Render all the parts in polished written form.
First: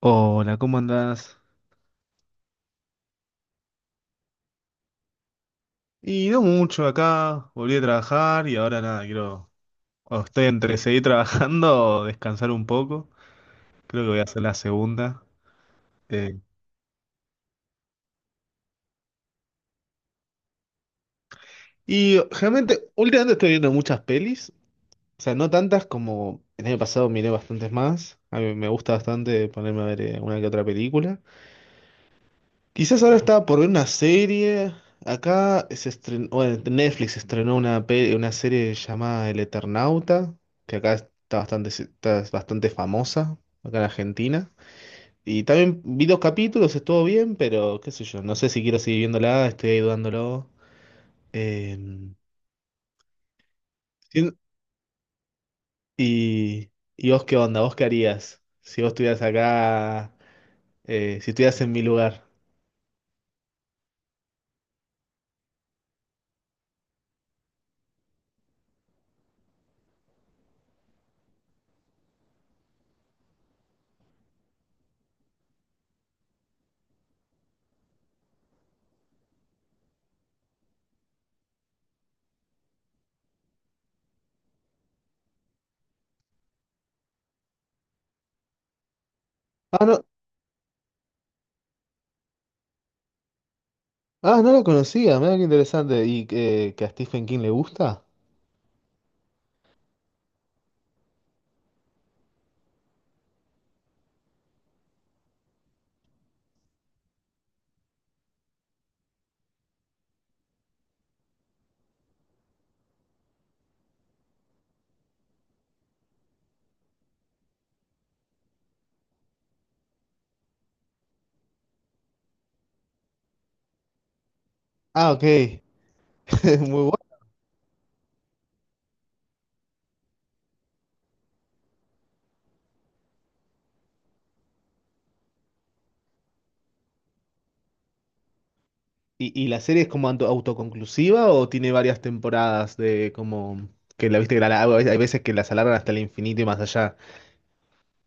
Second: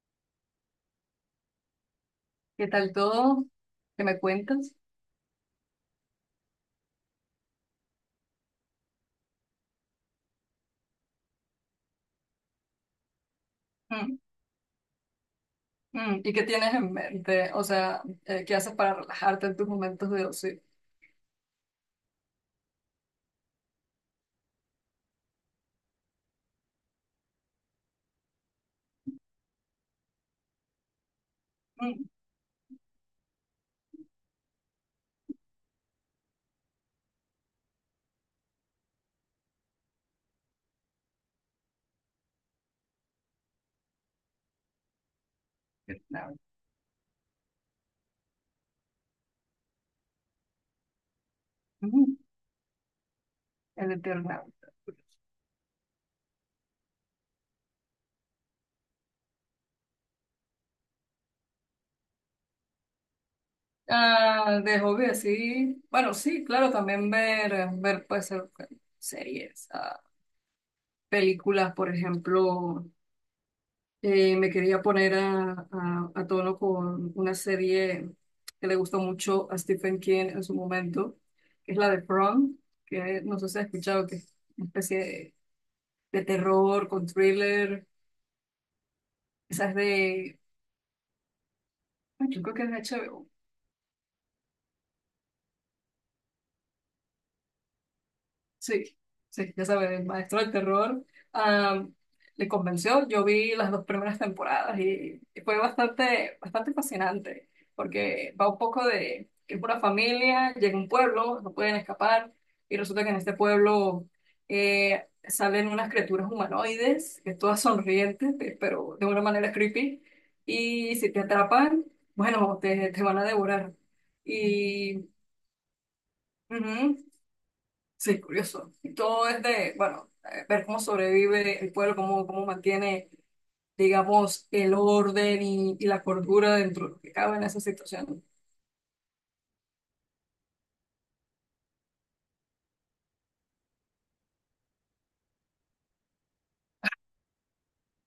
Hola, ¿cómo andás? ¿Qué tal todo? ¿Qué me cuentas? Y no mucho acá, volví a trabajar y ahora nada, quiero... O estoy entre seguir trabajando o descansar un poco. Creo que voy Mm, a hacer la segunda. mm. ¿Y Eh, qué tienes en mente? O sea, ¿qué haces para relajarte en tus momentos de ocio? Y realmente, últimamente estoy viendo muchas pelis. O sea, no tantas como el año pasado, miré bastantes más. A mí me gusta bastante ponerme a ver una que otra película. Mm. Quizás ahora estaba por ver una serie. Acá se estrenó, bueno, Netflix estrenó una, una serie llamada El Eternauta, que acá está bastante famosa, acá en Argentina. Y también vi dos Eternauta. capítulos, estuvo bien, pero qué sé yo, no sé si quiero seguir viéndola, estoy ahí dudándolo. Eh, Mm, El sí, Eternauta. ¿Y vos qué onda? ¿Vos qué harías si vos estuvieras acá, si estuvieras en mi lugar? Ah, de hobby, así. Bueno, sí, claro, también ver, puede ser bueno, series, ah, películas, por ejemplo. Me quería poner a tono con una serie que le gustó mucho a Stephen King en su momento, que es la de From, que no sé si has escuchado, que es una especie de terror con thriller. Esa es Ah, no, de, ay, yo creo que es de HBO. ah, no la conocía, mira qué interesante. ¿Y que a Stephen King le gusta? Sí, sí, ya sabes, el maestro del terror, am, le convenció. Yo vi las dos primeras temporadas y fue bastante, bastante fascinante, porque va un poco de que es una familia, llega a un pueblo, no pueden escapar, y resulta que en este pueblo salen unas criaturas humanoides, que todas sonrientes, pero de una manera creepy, y si te atrapan, bueno, te van a devorar. Y Ah, ok. Muy bueno. ujú. Sí, curioso. Y todo es de, bueno, ver cómo sobrevive el pueblo, cómo, cómo mantiene, digamos, el orden y la cordura dentro de lo que cabe en esa situación. Y la serie es como autoconclusiva o tiene varias temporadas de como que la viste que hay veces que las alargan hasta el infinito y más allá?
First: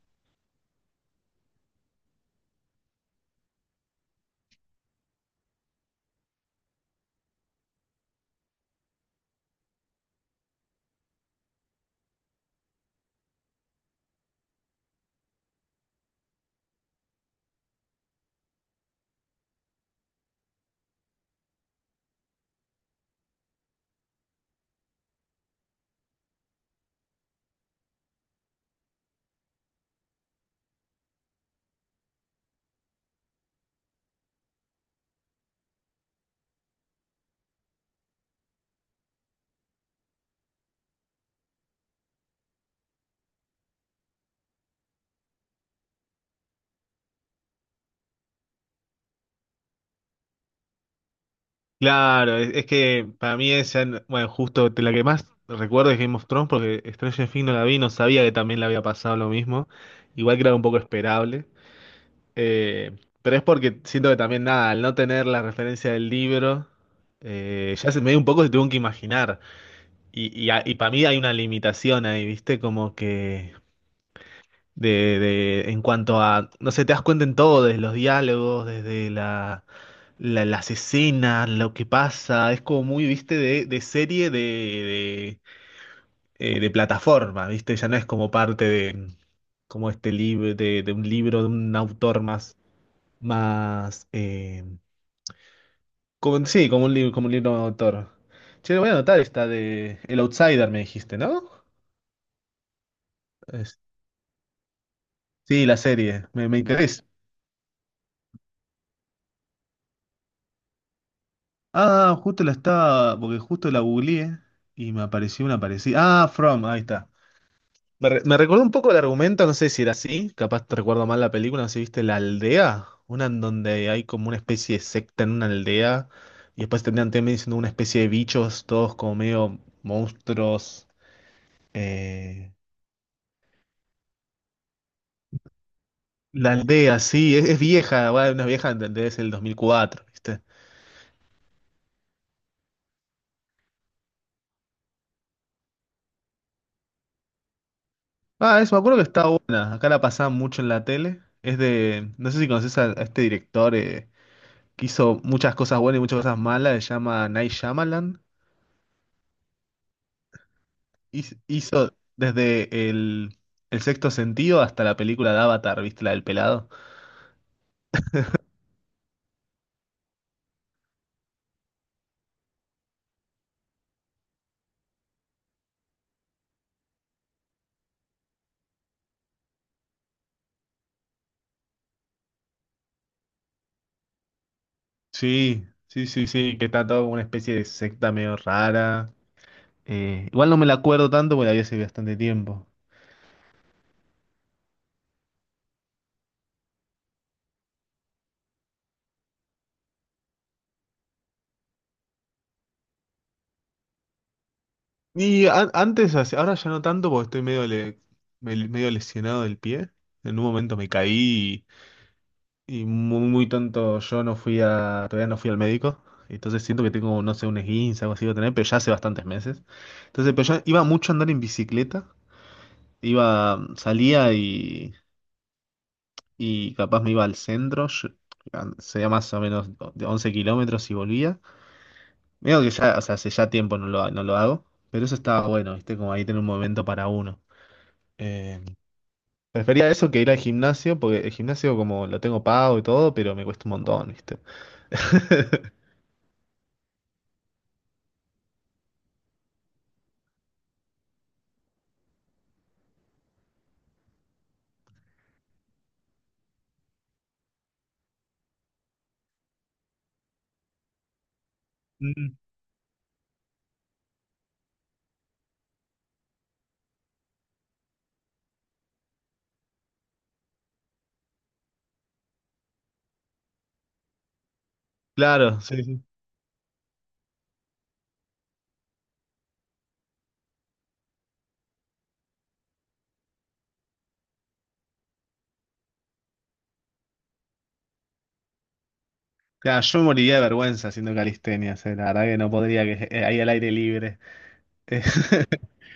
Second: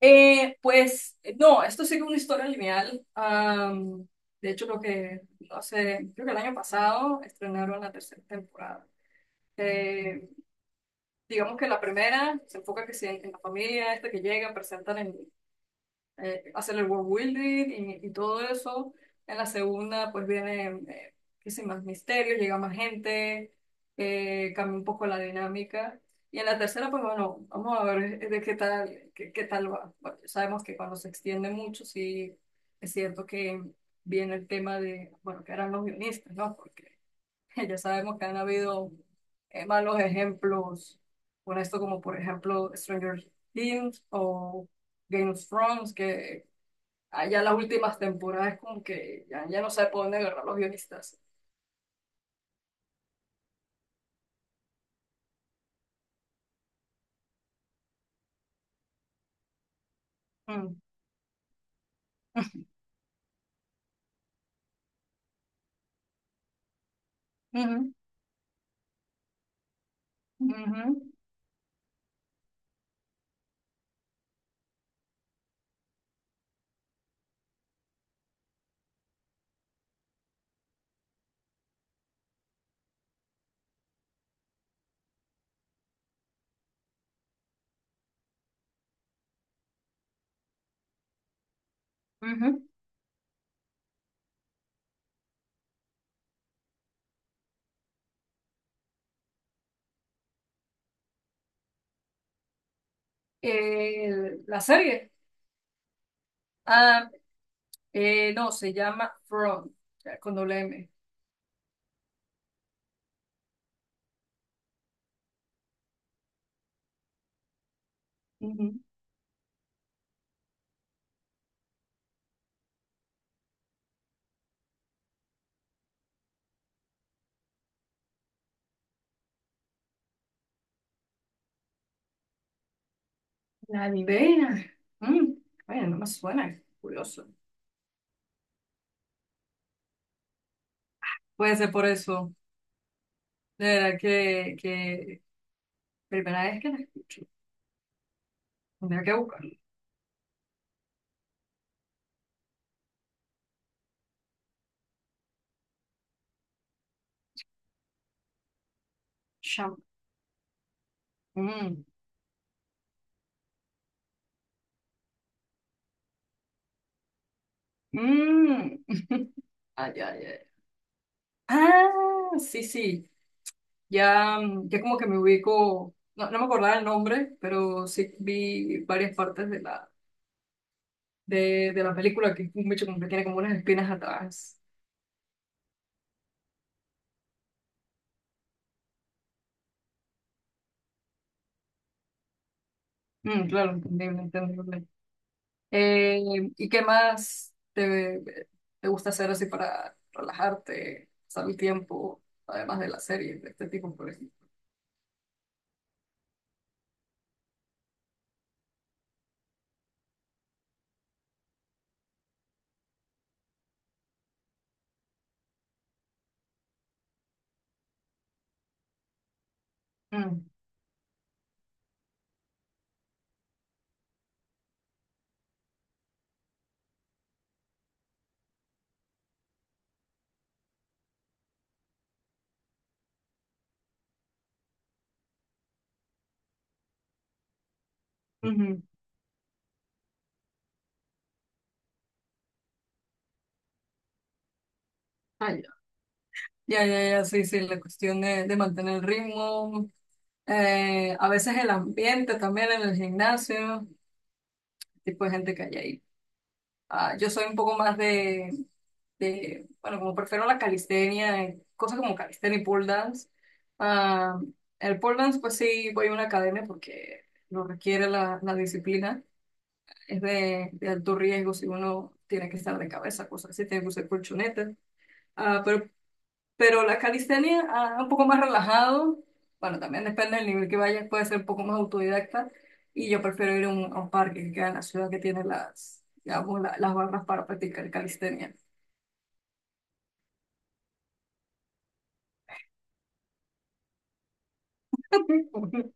No, esto sigue una historia lineal. De hecho, lo que, no sé, creo que el año pasado estrenaron la tercera temporada. Eh, digamos que la primera se enfoca que sí en la familia esta que llega, presentan el, hacer el world building y todo eso. En la segunda, pues vienen qué sé, más misterios, llega más gente, cambia un poco la dinámica. Y en la tercera, pues bueno, vamos a ver de qué tal, qué, qué tal va. Bueno, sabemos que cuando se extiende mucho, sí es cierto que viene el tema de, bueno, que eran los guionistas, ¿no? Porque ya sabemos que han habido malos ejemplos con esto, como por ejemplo Stranger Things o Game of Thrones, que allá las últimas temporadas como que ya, ya no sabe por dónde agarrar los guionistas. Claro, es que para mí esa, bueno, justo de la que más recuerdo es Game of Thrones, porque Stranger Things no la vi, no sabía que también le había pasado lo mismo, igual que era un Mm. poco esperable. Eh, pero es porque siento que también nada, al no tener la referencia del libro, ya Ujú, se me dio un poco, se tuvo que imaginar. Y, y para mí ujú, hay una limitación ahí, ¿viste? Como que de, en cuanto a, no sé, te das cuenta en todo, desde los diálogos, desde la, las escenas, lo que pasa, es como muy, ¿viste? De serie de plataforma, ¿viste? Ya no es como parte de, como este libro, de un libro, de un autor más, ujú. más, como, sí, como un libro de autor. Che, lo voy a anotar esta de El Outsider, me dijiste, ¿no? La serie, Sí, la serie, me interesa. ah, no, se llama From, ya, con doble M. Ah, justo la estaba, porque justo la googleé y me apareció una parecida. Ah, From, ahí está. Me, me recordó un Ujú. poco el argumento, no sé si era así, capaz te recuerdo mal la película, no sé si viste La Aldea, una en donde hay como una especie de secta en una aldea y después terminan también siendo una especie de bichos, todos como medio monstruos. eh, La ni idea. Mm, bueno, no me La suena, Aldea, curioso. sí, es vieja, va, una vieja, entendés, el 2004, ¿viste? Puede ser por eso. De verdad que primera vez que la escucho. Ah, eso, me acuerdo que Tendría que está buscarlo. buena. Acá la pasaban mucho en la tele. Es de. No sé si conoces a este director que hizo muchas cosas buenas y muchas cosas malas. Se llama Night Shyamalan. Cham- mm. Hizo desde el sexto sentido hasta la película de Avatar, ¿viste? La del pelado. Mm. Ay, ay, ay. Ah, sí, sí. Ya, mm, ya como que me ubico. No, no me acordaba el nombre, pero sí vi varias partes de la película que es un bicho como que tiene como unas espinas atrás. Sí, sí, sí, sí. Que está todo como una especie de secta medio rara. Igual no me la acuerdo tanto porque la vi hace bastante tiempo. Mm, claro, entendible, entendible. ¿Y qué más te, te gusta hacer así para relajarte, pasar el tiempo, además de la serie de este tipo, por ejemplo? Y antes, ahora ya no tanto porque estoy medio, medio lesionado del pie. En un momento me caí y muy, muy tonto, yo no fui a, todavía no fui al médico, entonces siento que tengo, no sé, un esguince, algo así voy a tener, pero ya hace bastantes meses. Entonces, pero Mm. yo iba mucho a andar en bicicleta, iba, salía y capaz me iba al centro, sería más o menos de 11 km y volvía. Veo que ya, o sea, hace ya tiempo no lo, no lo hago, pero eso estaba bueno, ¿viste? Como ahí tener un momento para uno. Eh, Ujú. Prefería eso que ir al gimnasio, porque el gimnasio como lo tengo pago y todo, pero me cuesta un montón, ¿viste? Ah, ya. Ya, ya, ya, sí, sí, la cuestión de mantener el ritmo, a veces el ambiente también en el gimnasio, tipo de gente que hay ahí. Ah, yo soy un poco más de, bueno, como prefiero la calistenia, cosas como calistenia y pole dance. Ah, el pole dance, pues sí, voy a una academia porque lo requiere la, la disciplina, es de alto riesgo si uno tiene que estar de cabeza, cosas así, tiene que usar colchonetas. Claro, ah sí, pero sí. Pero la calistenia, ah, un poco más relajado, bueno, también depende del nivel que vayas, puede ser un poco más autodidacta, y yo prefiero ir a un parque que queda en la ciudad que tiene las, digamos, las barras para practicar calistenia. Claro, yo moriría de vergüenza haciendo calistenia. La verdad que no podría, que ahí al aire libre. Eh,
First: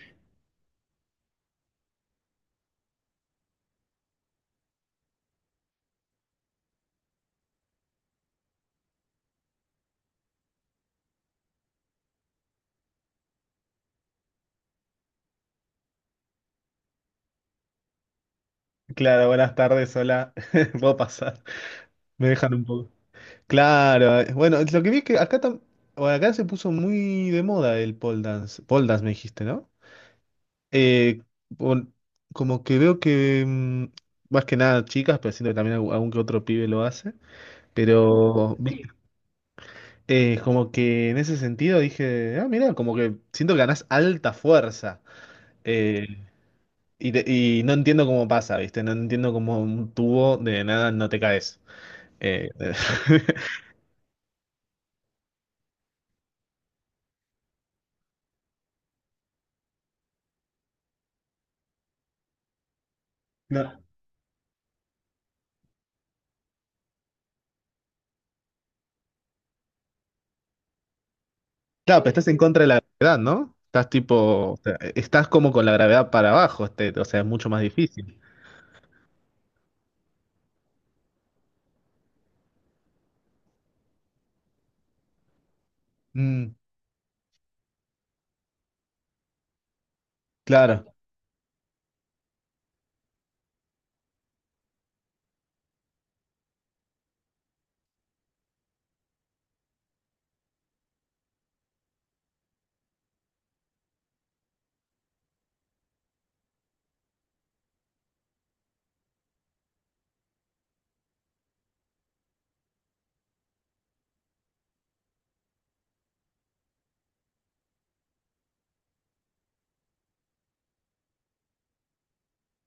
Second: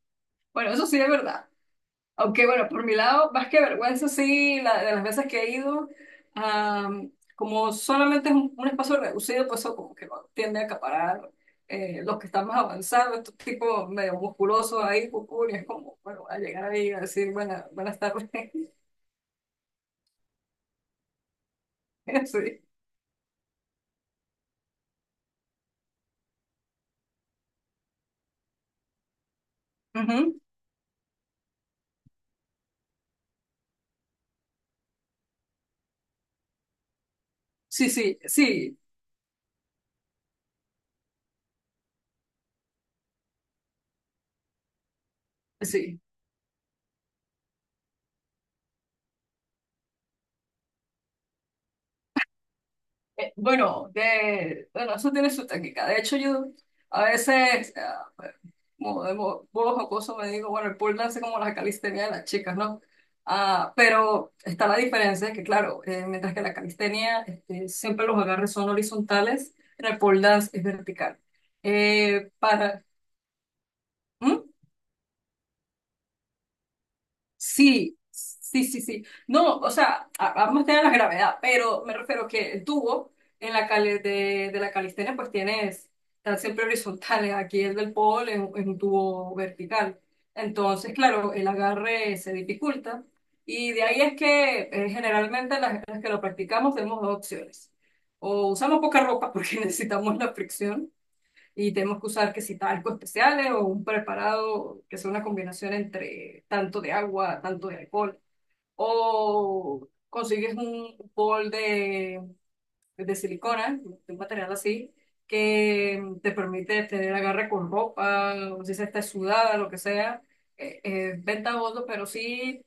Bueno, eso sí es verdad. Aunque bueno, por mi lado, más que vergüenza, sí, de las veces que he ido, como solamente es un espacio reducido, pues eso como que no tiende a acaparar los que están más avanzados, estos tipos medio musculosos ahí, cucú, y es como, bueno, a llegar ahí a decir, bueno, buenas tardes. claro, buenas tardes, hola. Puedo pasar. Me dejan Sí. un poco. Claro, bueno, lo que vi es que acá, bueno, acá se puso muy de moda el pole dance. Pole dance me dijiste, ¿no? Ujú. Eh, pon- Como que veo que mm, más que nada chicas, pero siento que también algún que otro pibe lo hace. Sí, sí, Pero sí, vi eh, como que en ese sentido dije, ah, mira, como que siento que ganás alta fuerza. sí. Eh, y, y no entiendo cómo pasa, ¿viste? No entiendo cómo un tubo de nada no te caes. Eh, Bueno, de, bueno, eso tiene su técnica. De hecho, yo a veces, ah, como de modo jocoso, me digo, bueno, el pole dance es como la calistenia de las chicas, ¿no? no. Ah, pero está la diferencia, que claro, mientras que la calistenia este, siempre los agarres son horizontales, en el pole dance es vertical. Claro, pero estás Eh, en contra de la para, gravedad, ¿no? Estás tipo, ¿Mm? o sea, estás como con la gravedad para abajo, este, o sea, es mucho más Sí, difícil. sí, sí, sí. No, o sea, a- vamos a tener la gravedad, pero me refiero que el tubo en la de la calistenia pues tienes, están Mm, siempre horizontales. Aquí el del pole es un tubo vertical. claro, Entonces, claro, el agarre se dificulta y de ahí es que generalmente las que lo practicamos tenemos dos opciones. O usamos poca ropa porque necesitamos la fricción y tenemos que usar que si talcos especiales o un preparado que sea una combinación entre tanto de agua, tanto de alcohol. O consigues un bol de silicona, de un material así, que te permite tener agarre con ropa, o si se está sudada, lo que sea. Eh, eh, bondos, pero sí,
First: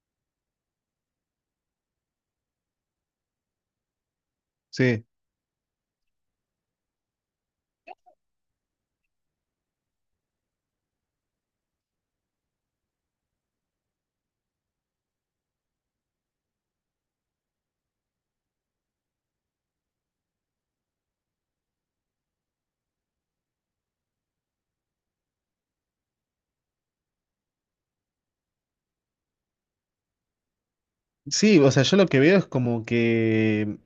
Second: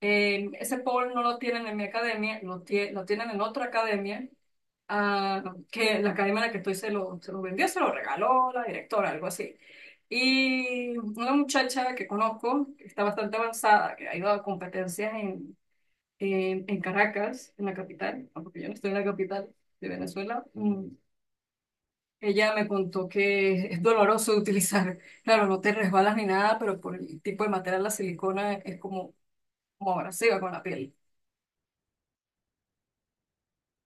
ese bol no lo tienen en mi academia, lo, lo tienen en otra academia, sí. ah, que la academia en la que estoy se lo vendió, se lo regaló la directora, algo así. Y una muchacha que conozco, que está bastante avanzada, que ha ido a competencias en Caracas, en la capital, porque yo no estoy en la capital de Venezuela, mm, ella me contó que es doloroso de utilizar, claro, no te resbalas ni nada, pero por el tipo de material, la silicona es como, como abrasiva con la piel. Sí, o sea, yo lo que veo es como que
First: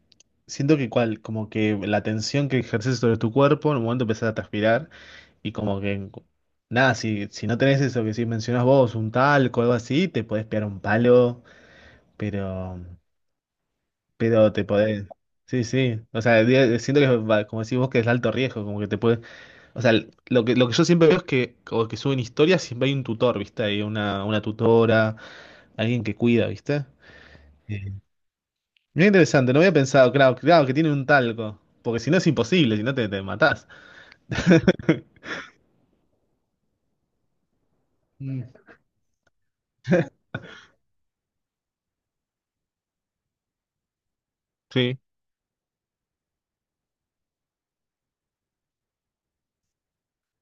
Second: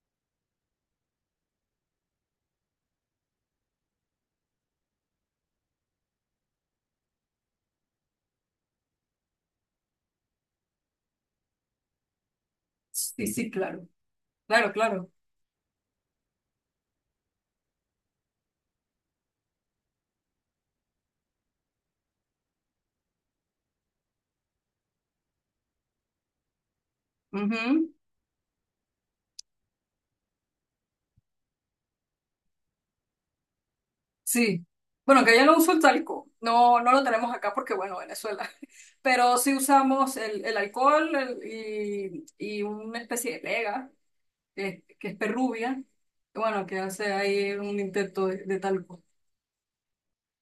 siento que cual, como que la tensión que ejerces sobre tu cuerpo en un momento empezás a transpirar y como que nada, si, si no tenés eso que si mencionás vos, un talco o algo así, te podés pegar un palo, pero Sí, sí, claro, pero te claro, podés. claro. Sí, sí. O sea, siento que como decís vos que es alto riesgo, como que te puedes, o sea, lo que yo siempre veo es que como que suben historias, siempre hay un tutor, ¿viste? Hay una tutora, alguien que cuida, ¿viste? Ujú. Muy interesante, no había pensado, claro, claro, que tiene un talco. Porque si no es imposible, si no te, te matás. Sí. Bueno, que ya no uso el talco. No, no lo tenemos acá porque, bueno, Mm, Venezuela. Pero sí usamos el alcohol y una especie de pega, sí. que es perrubia. Bueno, que hace ahí un intento de talco.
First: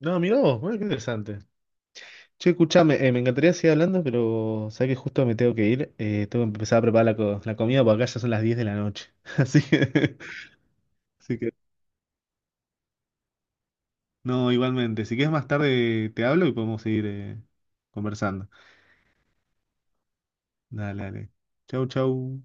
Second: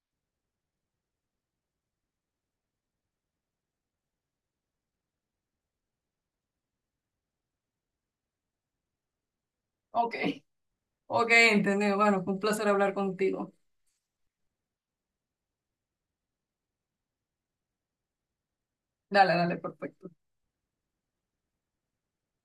No, mirá vos, bueno, qué interesante. Che, escuchame, me encantaría seguir hablando, pero sabés que justo me tengo que ir. Tengo que empezar a preparar la, la comida porque acá ya son las 10 de la noche. Así Ok. que, Ok, así que, entendido. Bueno, fue un placer hablar contigo. no, igualmente. Si quieres más tarde te hablo y podemos seguir conversando. Dale, dale, perfecto. Dale, dale. Chau, chau.